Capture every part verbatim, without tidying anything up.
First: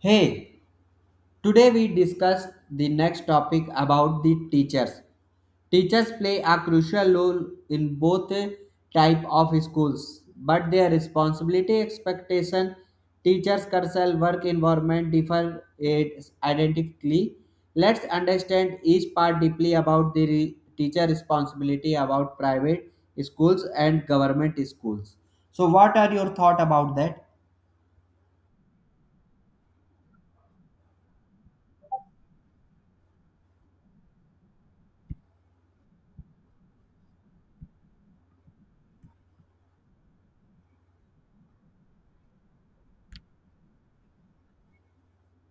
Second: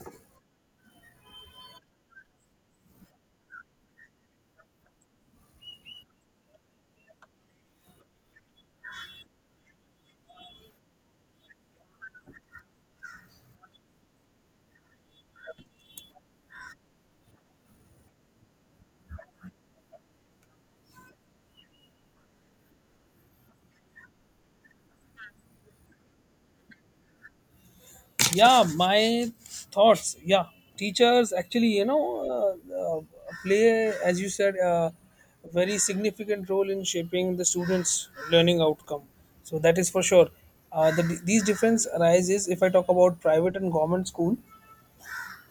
Hey, today we discuss the next topic about the teachers. Teachers play a crucial role in both type of schools, but their responsibility expectation teachers curriculum work environment differ it identically. Let's understand each part deeply about the re- teacher responsibility about private schools and government schools. So what are your thought about that? yeah my thoughts yeah teachers actually you know uh, uh, play as you said a very significant role in shaping the students learning outcome, so that is for sure. Uh, the, these difference arises if I talk about private and government school.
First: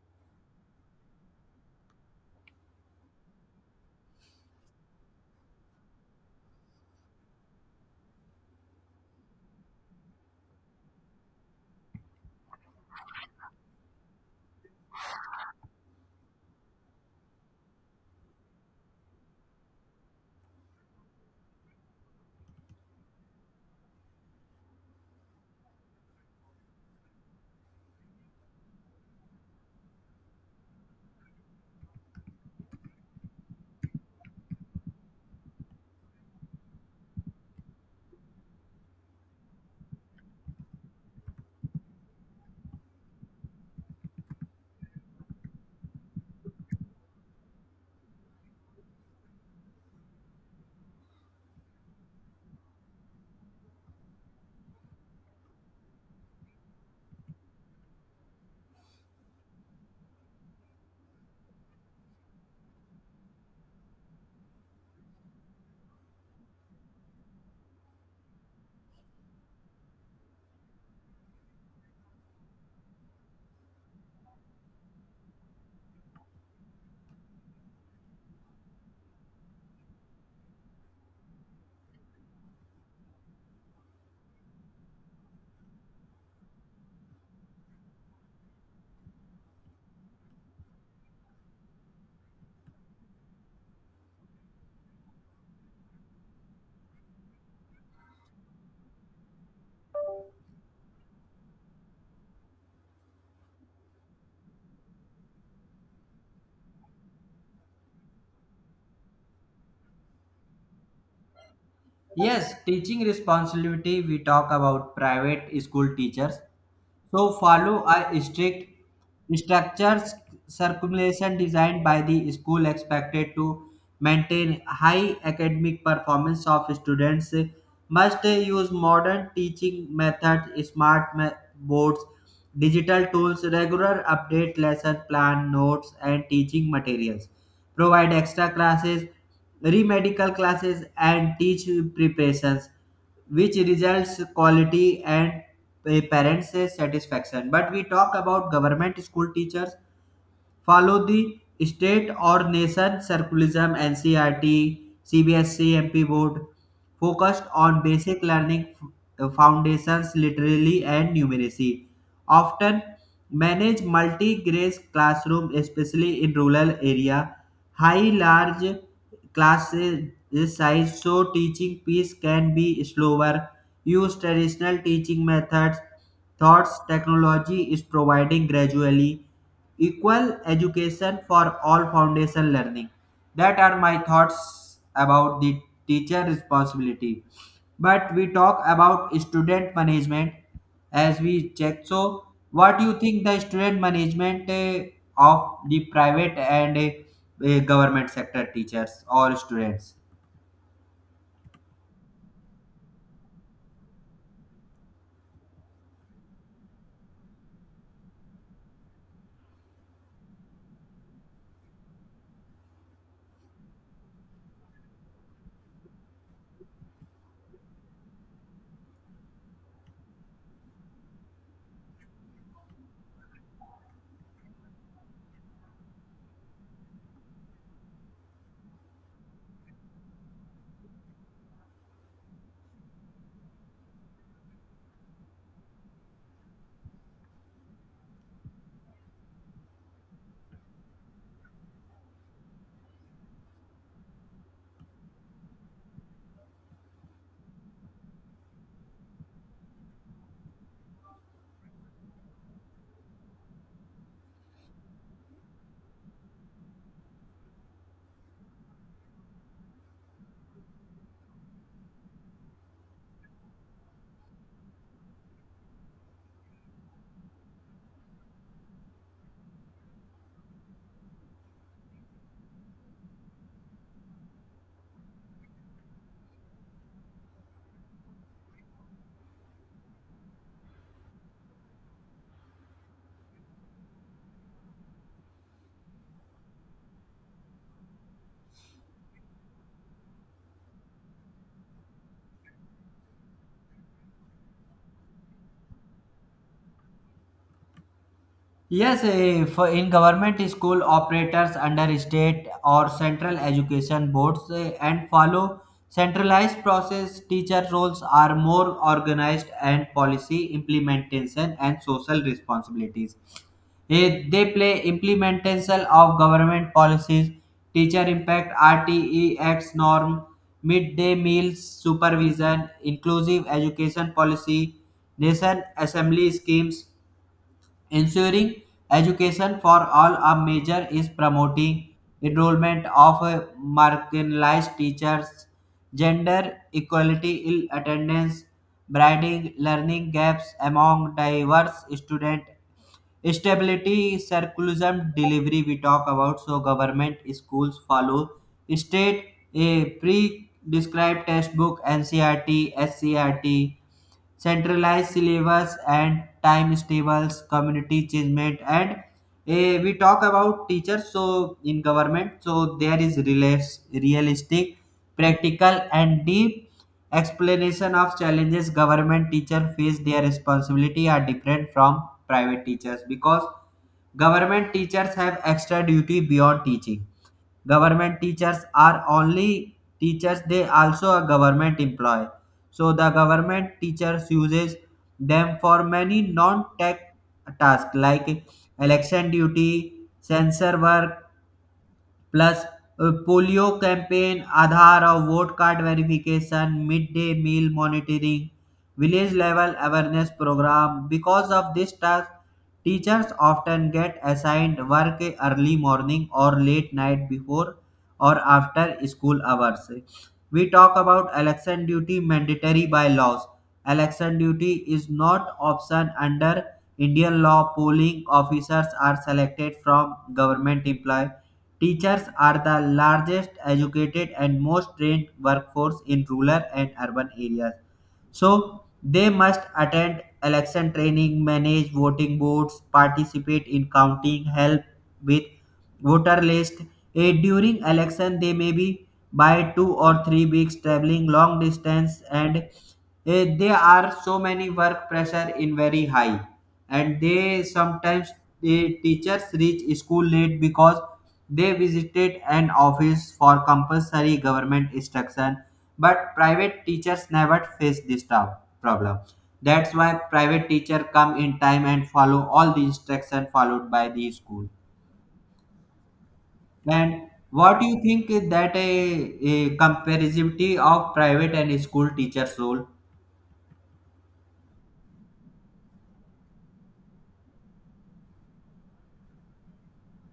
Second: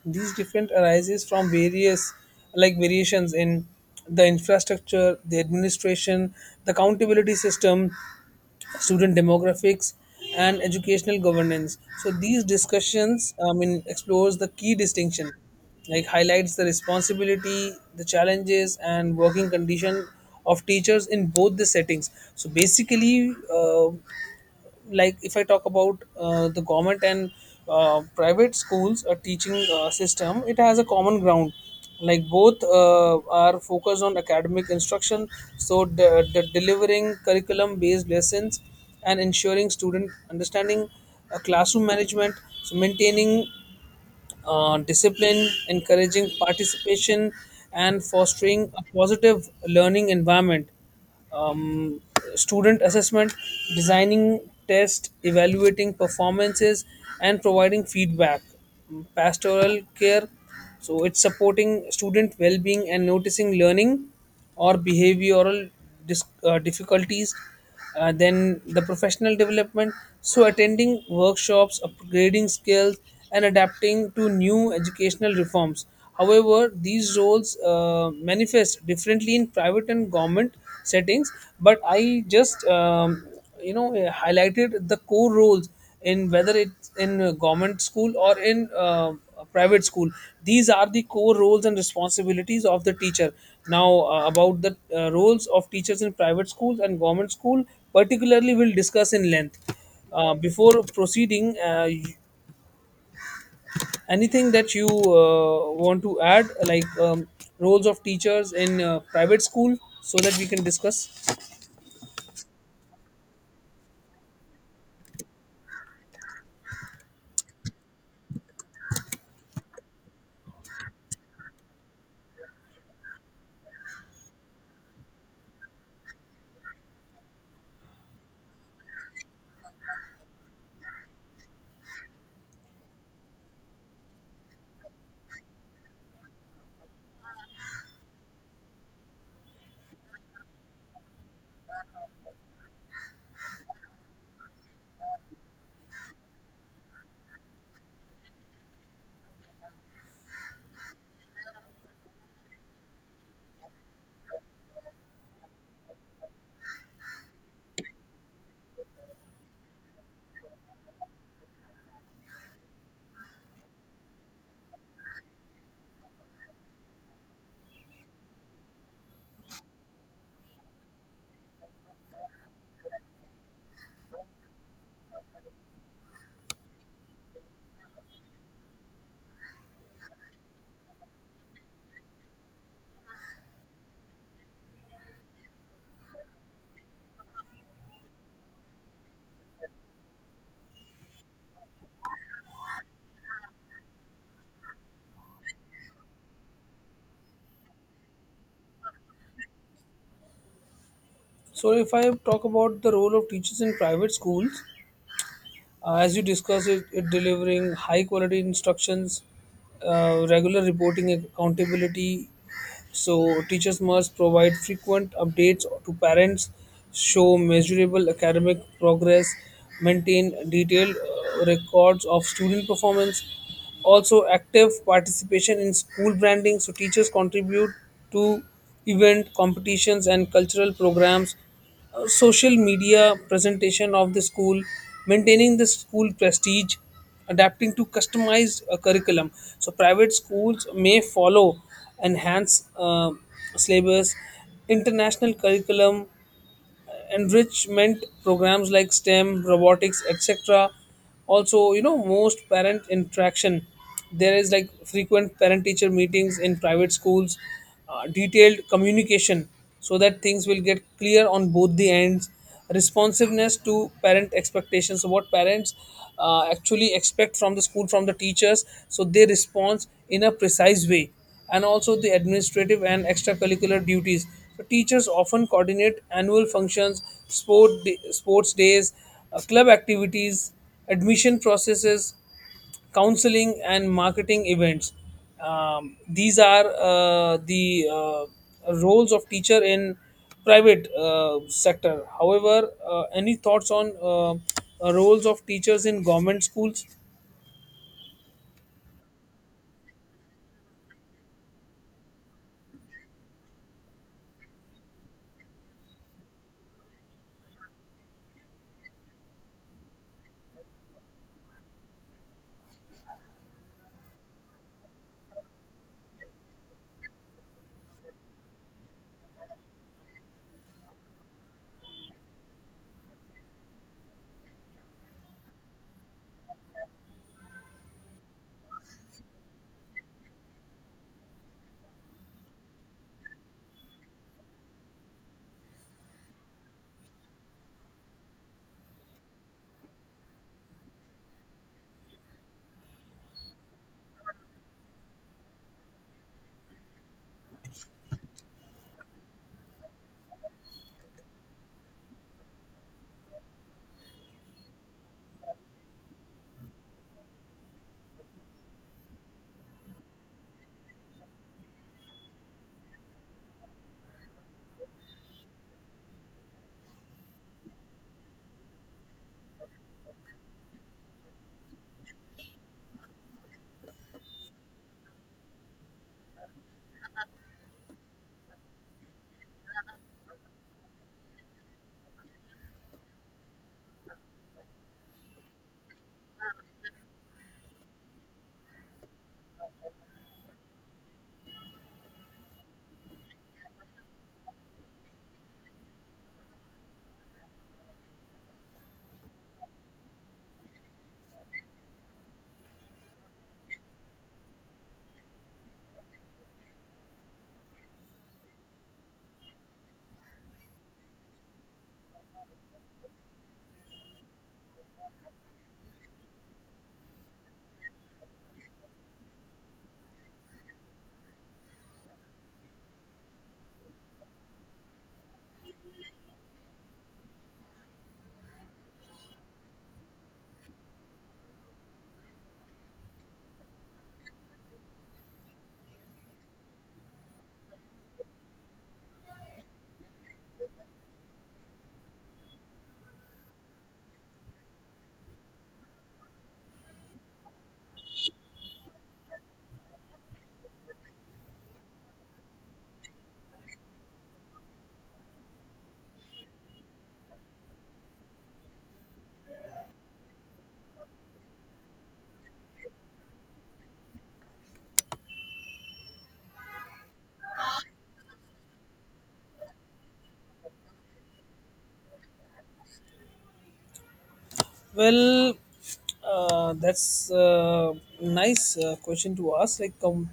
These different arises from various, like variations in the infrastructure, the administration, the accountability system, student demographics, and educational governance. So these discussions, I mean, explores the key distinction, like highlights the responsibility, the challenges and working condition of teachers in both the settings. So basically, uh, like if I talk about uh, the government and uh, private schools uh, teaching uh, system, it has a common ground. Like both uh, are focused on academic instruction, so the, the delivering curriculum based lessons and ensuring student understanding, uh, classroom management, so maintaining uh, discipline, encouraging participation, and fostering a positive learning environment, um, student assessment, designing tests, evaluating performances, and providing feedback. Pastoral care, so it's supporting student well-being and noticing learning or behavioral dis- uh, difficulties, uh, then the professional development, so attending workshops, upgrading skills, and adapting to new educational reforms. However, these roles uh, manifest differently in private and government settings. But I just um, you know uh, highlighted the core roles, in whether it's in uh, government school or in uh, a private school, these are the core roles and responsibilities of the teacher. Now, uh, about the uh, roles of teachers in private schools and government school particularly, we'll discuss in length. Uh, before proceeding, uh, y- anything that you uh, want to add, like um, roles of teachers in uh, private school, so that we can discuss. Yes, teaching responsibility. We talk about private school teachers. So follow a strict structures circulation designed by the school expected to maintain high academic performance of students must use modern teaching methods smart me- boards digital tools regular update lesson plan notes and teaching materials provide extra classes remedical classes and teach preparations which results quality and pa- parents' satisfaction. But we talk about government school teachers follow the state or nation circularism ncrt cbsc mp board focused on basic learning f- uh, foundations literally and numeracy often manage multi-grade classroom especially in rural area high large classes size so teaching piece can be slower use traditional teaching methods. Thoughts technology is providing gradually equal education for all foundation learning. That are my thoughts about the teacher responsibility. But we talk about student management as we check. So, what do you think the student management eh, of the private and eh, eh, government sector teachers or students? So if I talk about the role of teachers in private schools, Uh, as you discussed, it, it delivering high quality instructions, uh, regular reporting accountability. So teachers must provide frequent updates to parents, show measurable academic progress, maintain detailed uh, records of student performance. Also, active participation in school branding. So teachers contribute to event competitions and cultural programs, uh, social media presentation of the school, maintaining the school prestige, adapting to customized uh, curriculum. So private schools may follow enhanced uh, syllabus, international curriculum, enrichment programs like STEM, robotics, et cetera. Also, you know, most parent interaction. There is like frequent parent teacher meetings in private schools, uh, detailed communication, so that things will get clear on both the ends, responsiveness to parent expectations. So, what parents uh, actually expect from the school, from the teachers, so they respond in a precise way. And also the administrative and extracurricular duties. So teachers often coordinate annual functions, sport sports days, uh, club activities, admission processes, counseling and marketing events. Um, these are uh, the uh, roles of teacher in private uh, sector. However, uh, any thoughts on uh, uh, roles of teachers in government schools? Yes, eh, for in government school operators under state or central education boards eh, and follow centralized process, teacher roles are more organized and policy implementation and social responsibilities. Eh, they play implementation of government policies, teacher impact, R T E acts norm, midday meals supervision, inclusive education policy, nation assembly schemes ensuring education for all a measure is promoting enrollment of uh, marginalized teachers, gender equality in attendance, bridging learning gaps among diverse students, stability, circularism, delivery we talk about. So government schools follow state a pre-described textbook, N C R T, S C R T, centralized syllabus and time tables, community achievement, and eh, we talk about teachers. So in government, so there is relas- realistic, practical, and deep explanation of challenges government teacher face their responsibility are different from private teachers because government teachers have extra duty beyond teaching. Government teachers are only teachers, they also a government employee. So the government teachers uses them for many non-tech tasks like election duty, censor work, plus, polio campaign Aadhaar और vote card verification mid day meal monitoring village level awareness program because of this task teachers often get assigned work early morning or late night before or after school hours we talk about election duty mandatory by laws election duty is not option under indian law polling officers are selected from government employee. Teachers are the largest educated and most trained workforce in rural and urban areas. So they must attend election training, manage voting boards, participate in counting, help with voter list. Eh, during election, they may be by two or three weeks traveling long distance, and eh, there are so many work pressure in very high, and they sometimes the teachers reach school late because they visited an office for compulsory government instruction, but private teachers never face this prob- problem. That's why private teacher come in time and follow all the instruction followed by the school. And what do you think is that a, a comparativity of private and school teachers role? Well, uh, that's a nice uh, question to ask. Like, um,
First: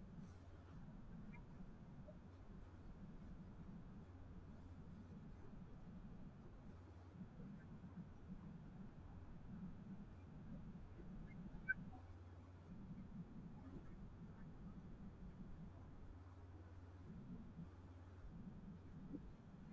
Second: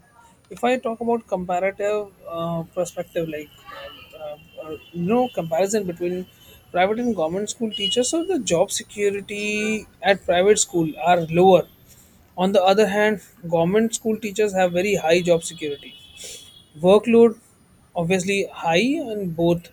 if I talk about comparative uh, perspective, like, uh, uh, you know, comparison between private and government school teachers, so the job security at private school are lower. On the other hand, government school teachers have very high job security. Workload, obviously high on both,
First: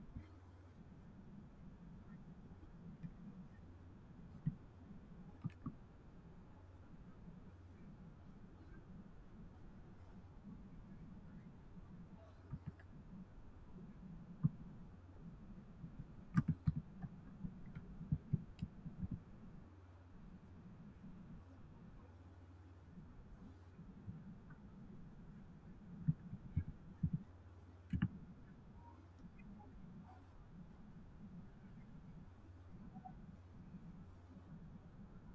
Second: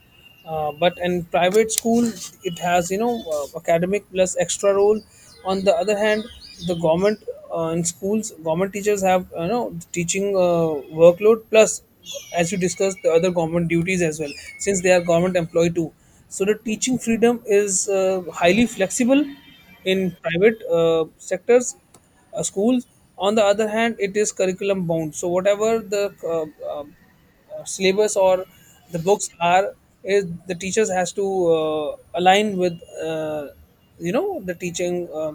uh, but in private school it has, you know, uh, academic plus extra role. On the other hand, the government, uh, in schools, government teachers have, you know, teaching uh, workload plus, as you discussed, the other government duties as well, since they are government employee too. So the teaching freedom is uh, highly flexible in private uh, sectors, uh, schools. On the other hand, it is curriculum bound. So whatever the uh, um, uh, syllabus or the books are, is the teachers has to uh, align with uh, you know the teaching uh,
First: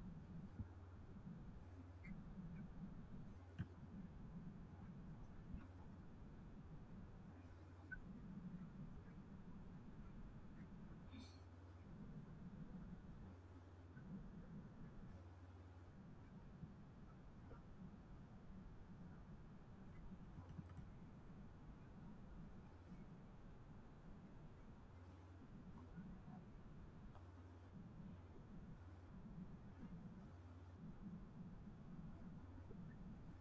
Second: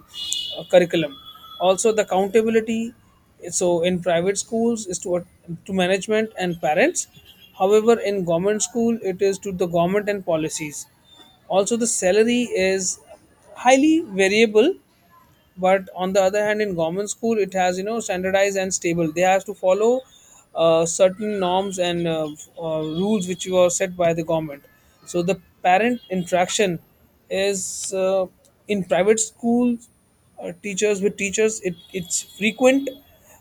uh, curriculum. Also, the accountability. So in private schools is to to management and parents. However, in government school, it is to the government and policies. Also, the salary is highly variable, but on the other hand, in government school it has, you know, standardized and stable. They have to follow uh, certain norms and uh, uh, rules which were set by the government. So the parent interaction is uh, in private schools, uh, teachers with teachers, it, it's frequent,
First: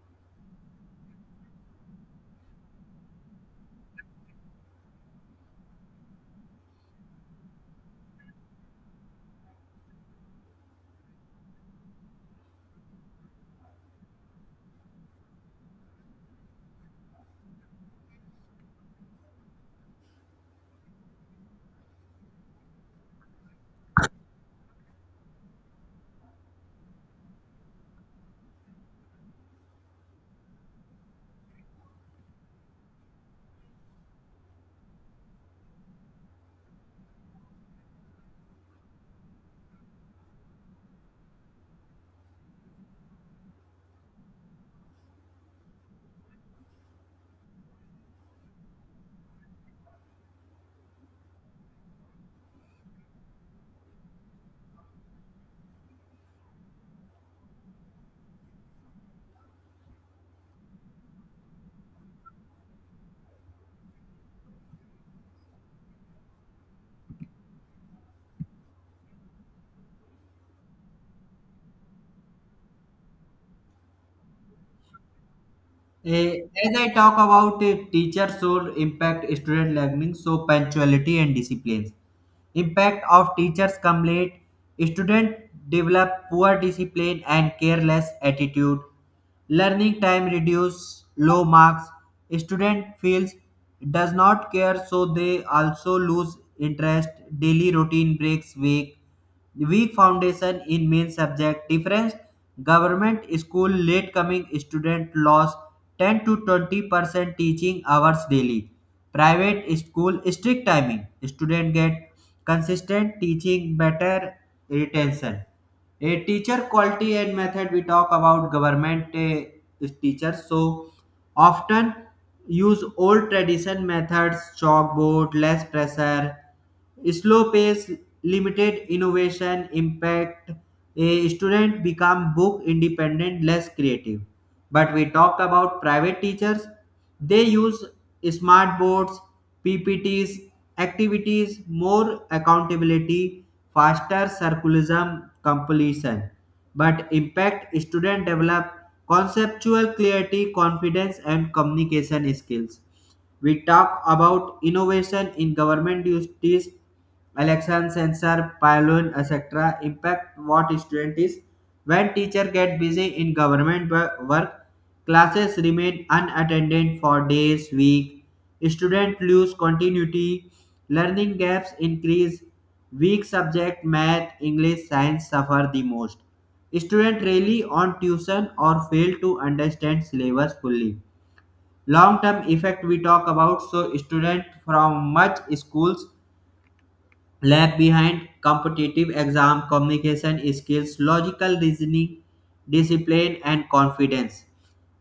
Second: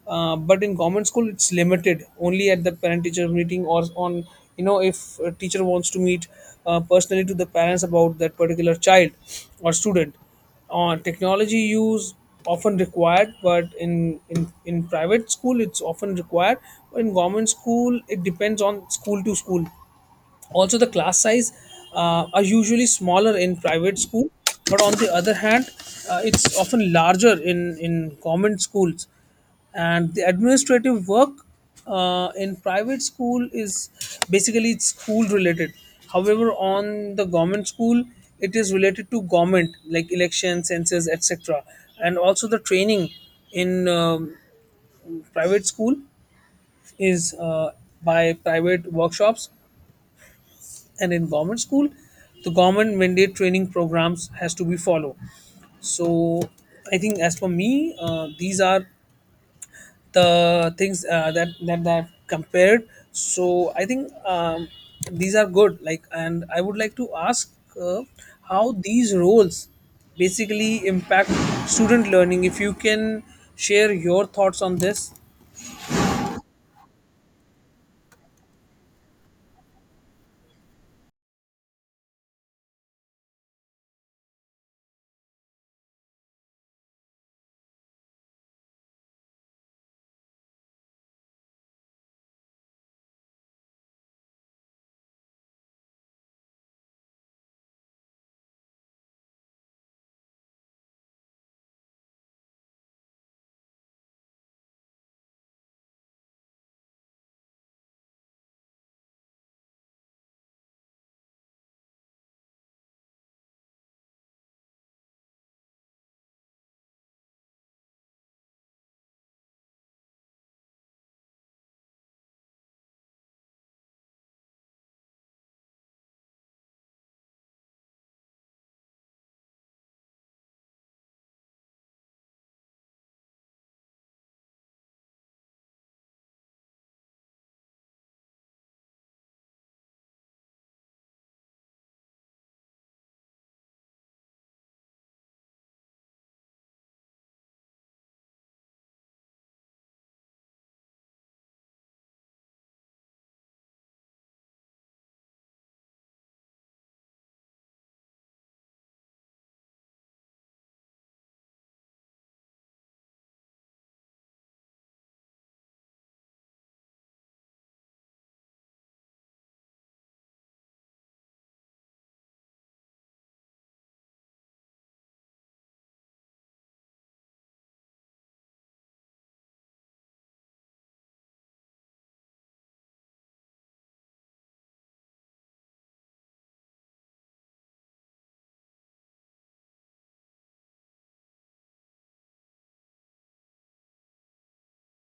uh, but in government school it's limited only at the parent teacher meeting, or on, you know, if a teacher wants to meet uh, personally to the parents about that particular child or student. On technology use, often required, but in, in in private school it's often required, but in government school it depends on school to school. Also, the class size uh, are usually smaller in private school, but on the other hand, uh, it's often larger in in common schools. And the administrative work uh, in private school is basically it's school related, however on the government school it is related to government like election, census, etc. And also the training in um, private school is uh, by private workshops, and in government school the government mandate training programs has to be followed. So I think as for me, uh, these are the things, uh, that that I've compared. So I think, um, these are good, like, and I would like to ask, uh, how these roles basically impact student learning, if you can share your thoughts on this. Eh, as I talk about a teacher's role impact student learning, so punctuality and disciplines. Impact of teachers come late, student develop poor discipline and careless attitude. Learning time reduce, low marks, student feels does not care so they also lose interest, daily routine breaks weak weak foundation in main subject difference government school late coming student loss ten to twenty percent teaching hours daily private school strict timing student get consistent teaching better retention a teacher quality and method we talk about government uh, teachers so often use old tradition methods chalkboard less pressure slow pace, limited innovation impact. A student become book independent, less creative. But we talk about private teachers. They use smart boards, P P Ts, activities, more accountability, faster circularism completion. But impact student develop conceptual clarity, confidence, and communication skills we talk about innovation in government duties, election sensor, pylon, et cetera. Impact what student is. When teacher get busy in government wo- work, classes remain unattended for days, week. Student lose continuity. Learning gaps increase. Weak subject math, English, science suffer the most. Student rely on tuition or fail to understand syllabus fully long term effect we talk about so student from much schools lag behind competitive exam communication skills logical reasoning discipline and confidence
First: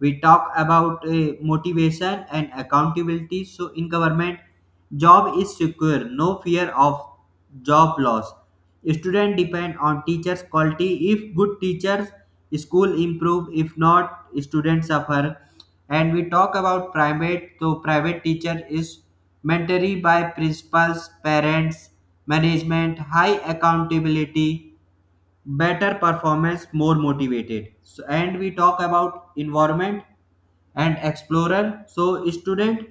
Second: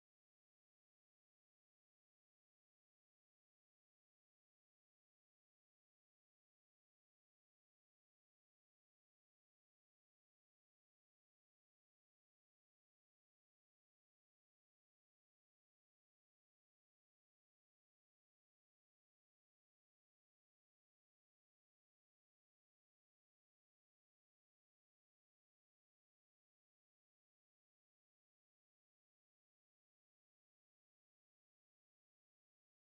we talk about uh, motivation and accountability so in government job is secure no fear of job loss student depend on teachers quality if good teachers school improve if not students suffer and we talk about private so private teacher is mandatory by principals parents management high accountability better performance more motivated so, and we talk about environment and explorer. So student,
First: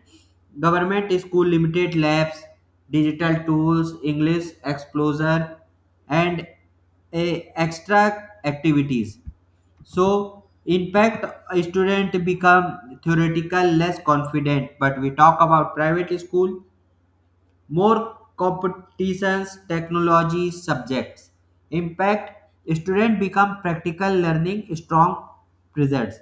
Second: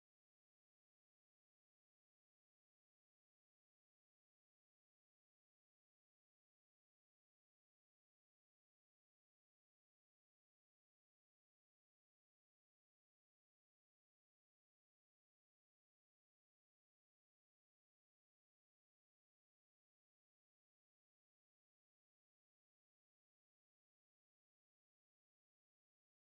government school limited labs, digital tools, English exposure, and a extra activities. So impact a student become theoretical less confident. But we talk about private school more competitions technology subjects impact student become practical learning strong results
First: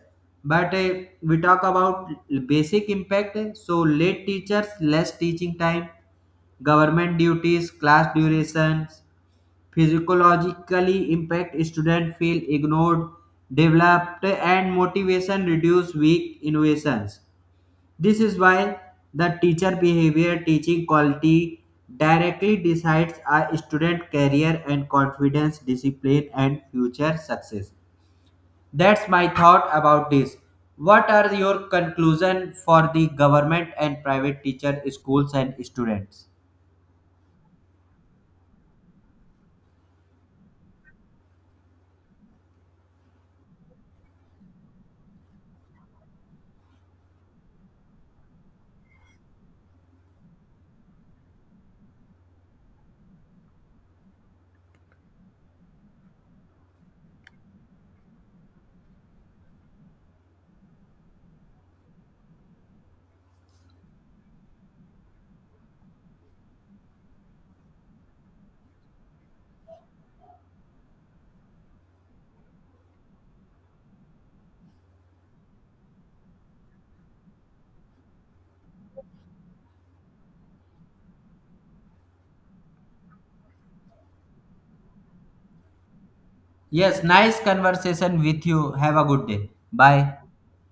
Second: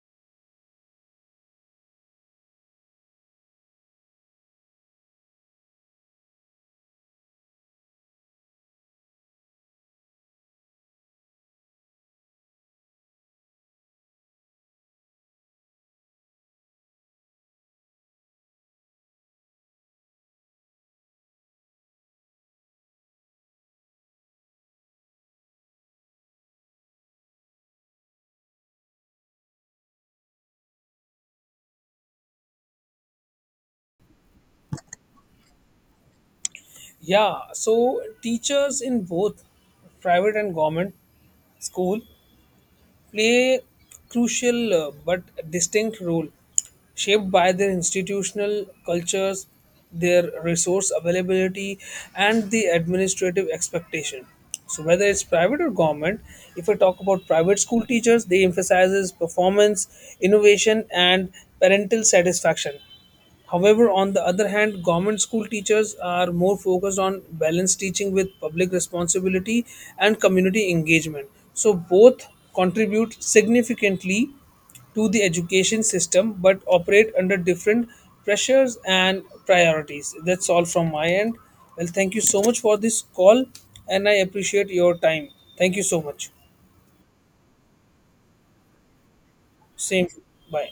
but uh, we talk about basic impact so late teachers less teaching time government duties class durations physiologically impact student feel ignored developed and motivation reduce weak innovations this is why the teacher behavior teaching quality directly decides a student career and confidence, discipline and future success. That's my thought about this. What are your conclusion for the government and private teacher schools and students? Yeah, so teachers in both private and government school play crucial uh, but distinct role, shaped by their institutional cultures, their resource availability, and the administrative expectation. So whether it's private or government, if I talk about private school teachers, they emphasizes performance, innovation, and parental satisfaction. However, on the other hand, government school teachers are more focused on balanced teaching with public responsibility and community engagement. So, both contribute significantly to the education system but operate under different pressures and priorities. That's all from my end. Well, thank you so much for this call and I appreciate your time. Thank you so much. Yes, nice conversation with you. Have a good day. Same. Bye. Bye.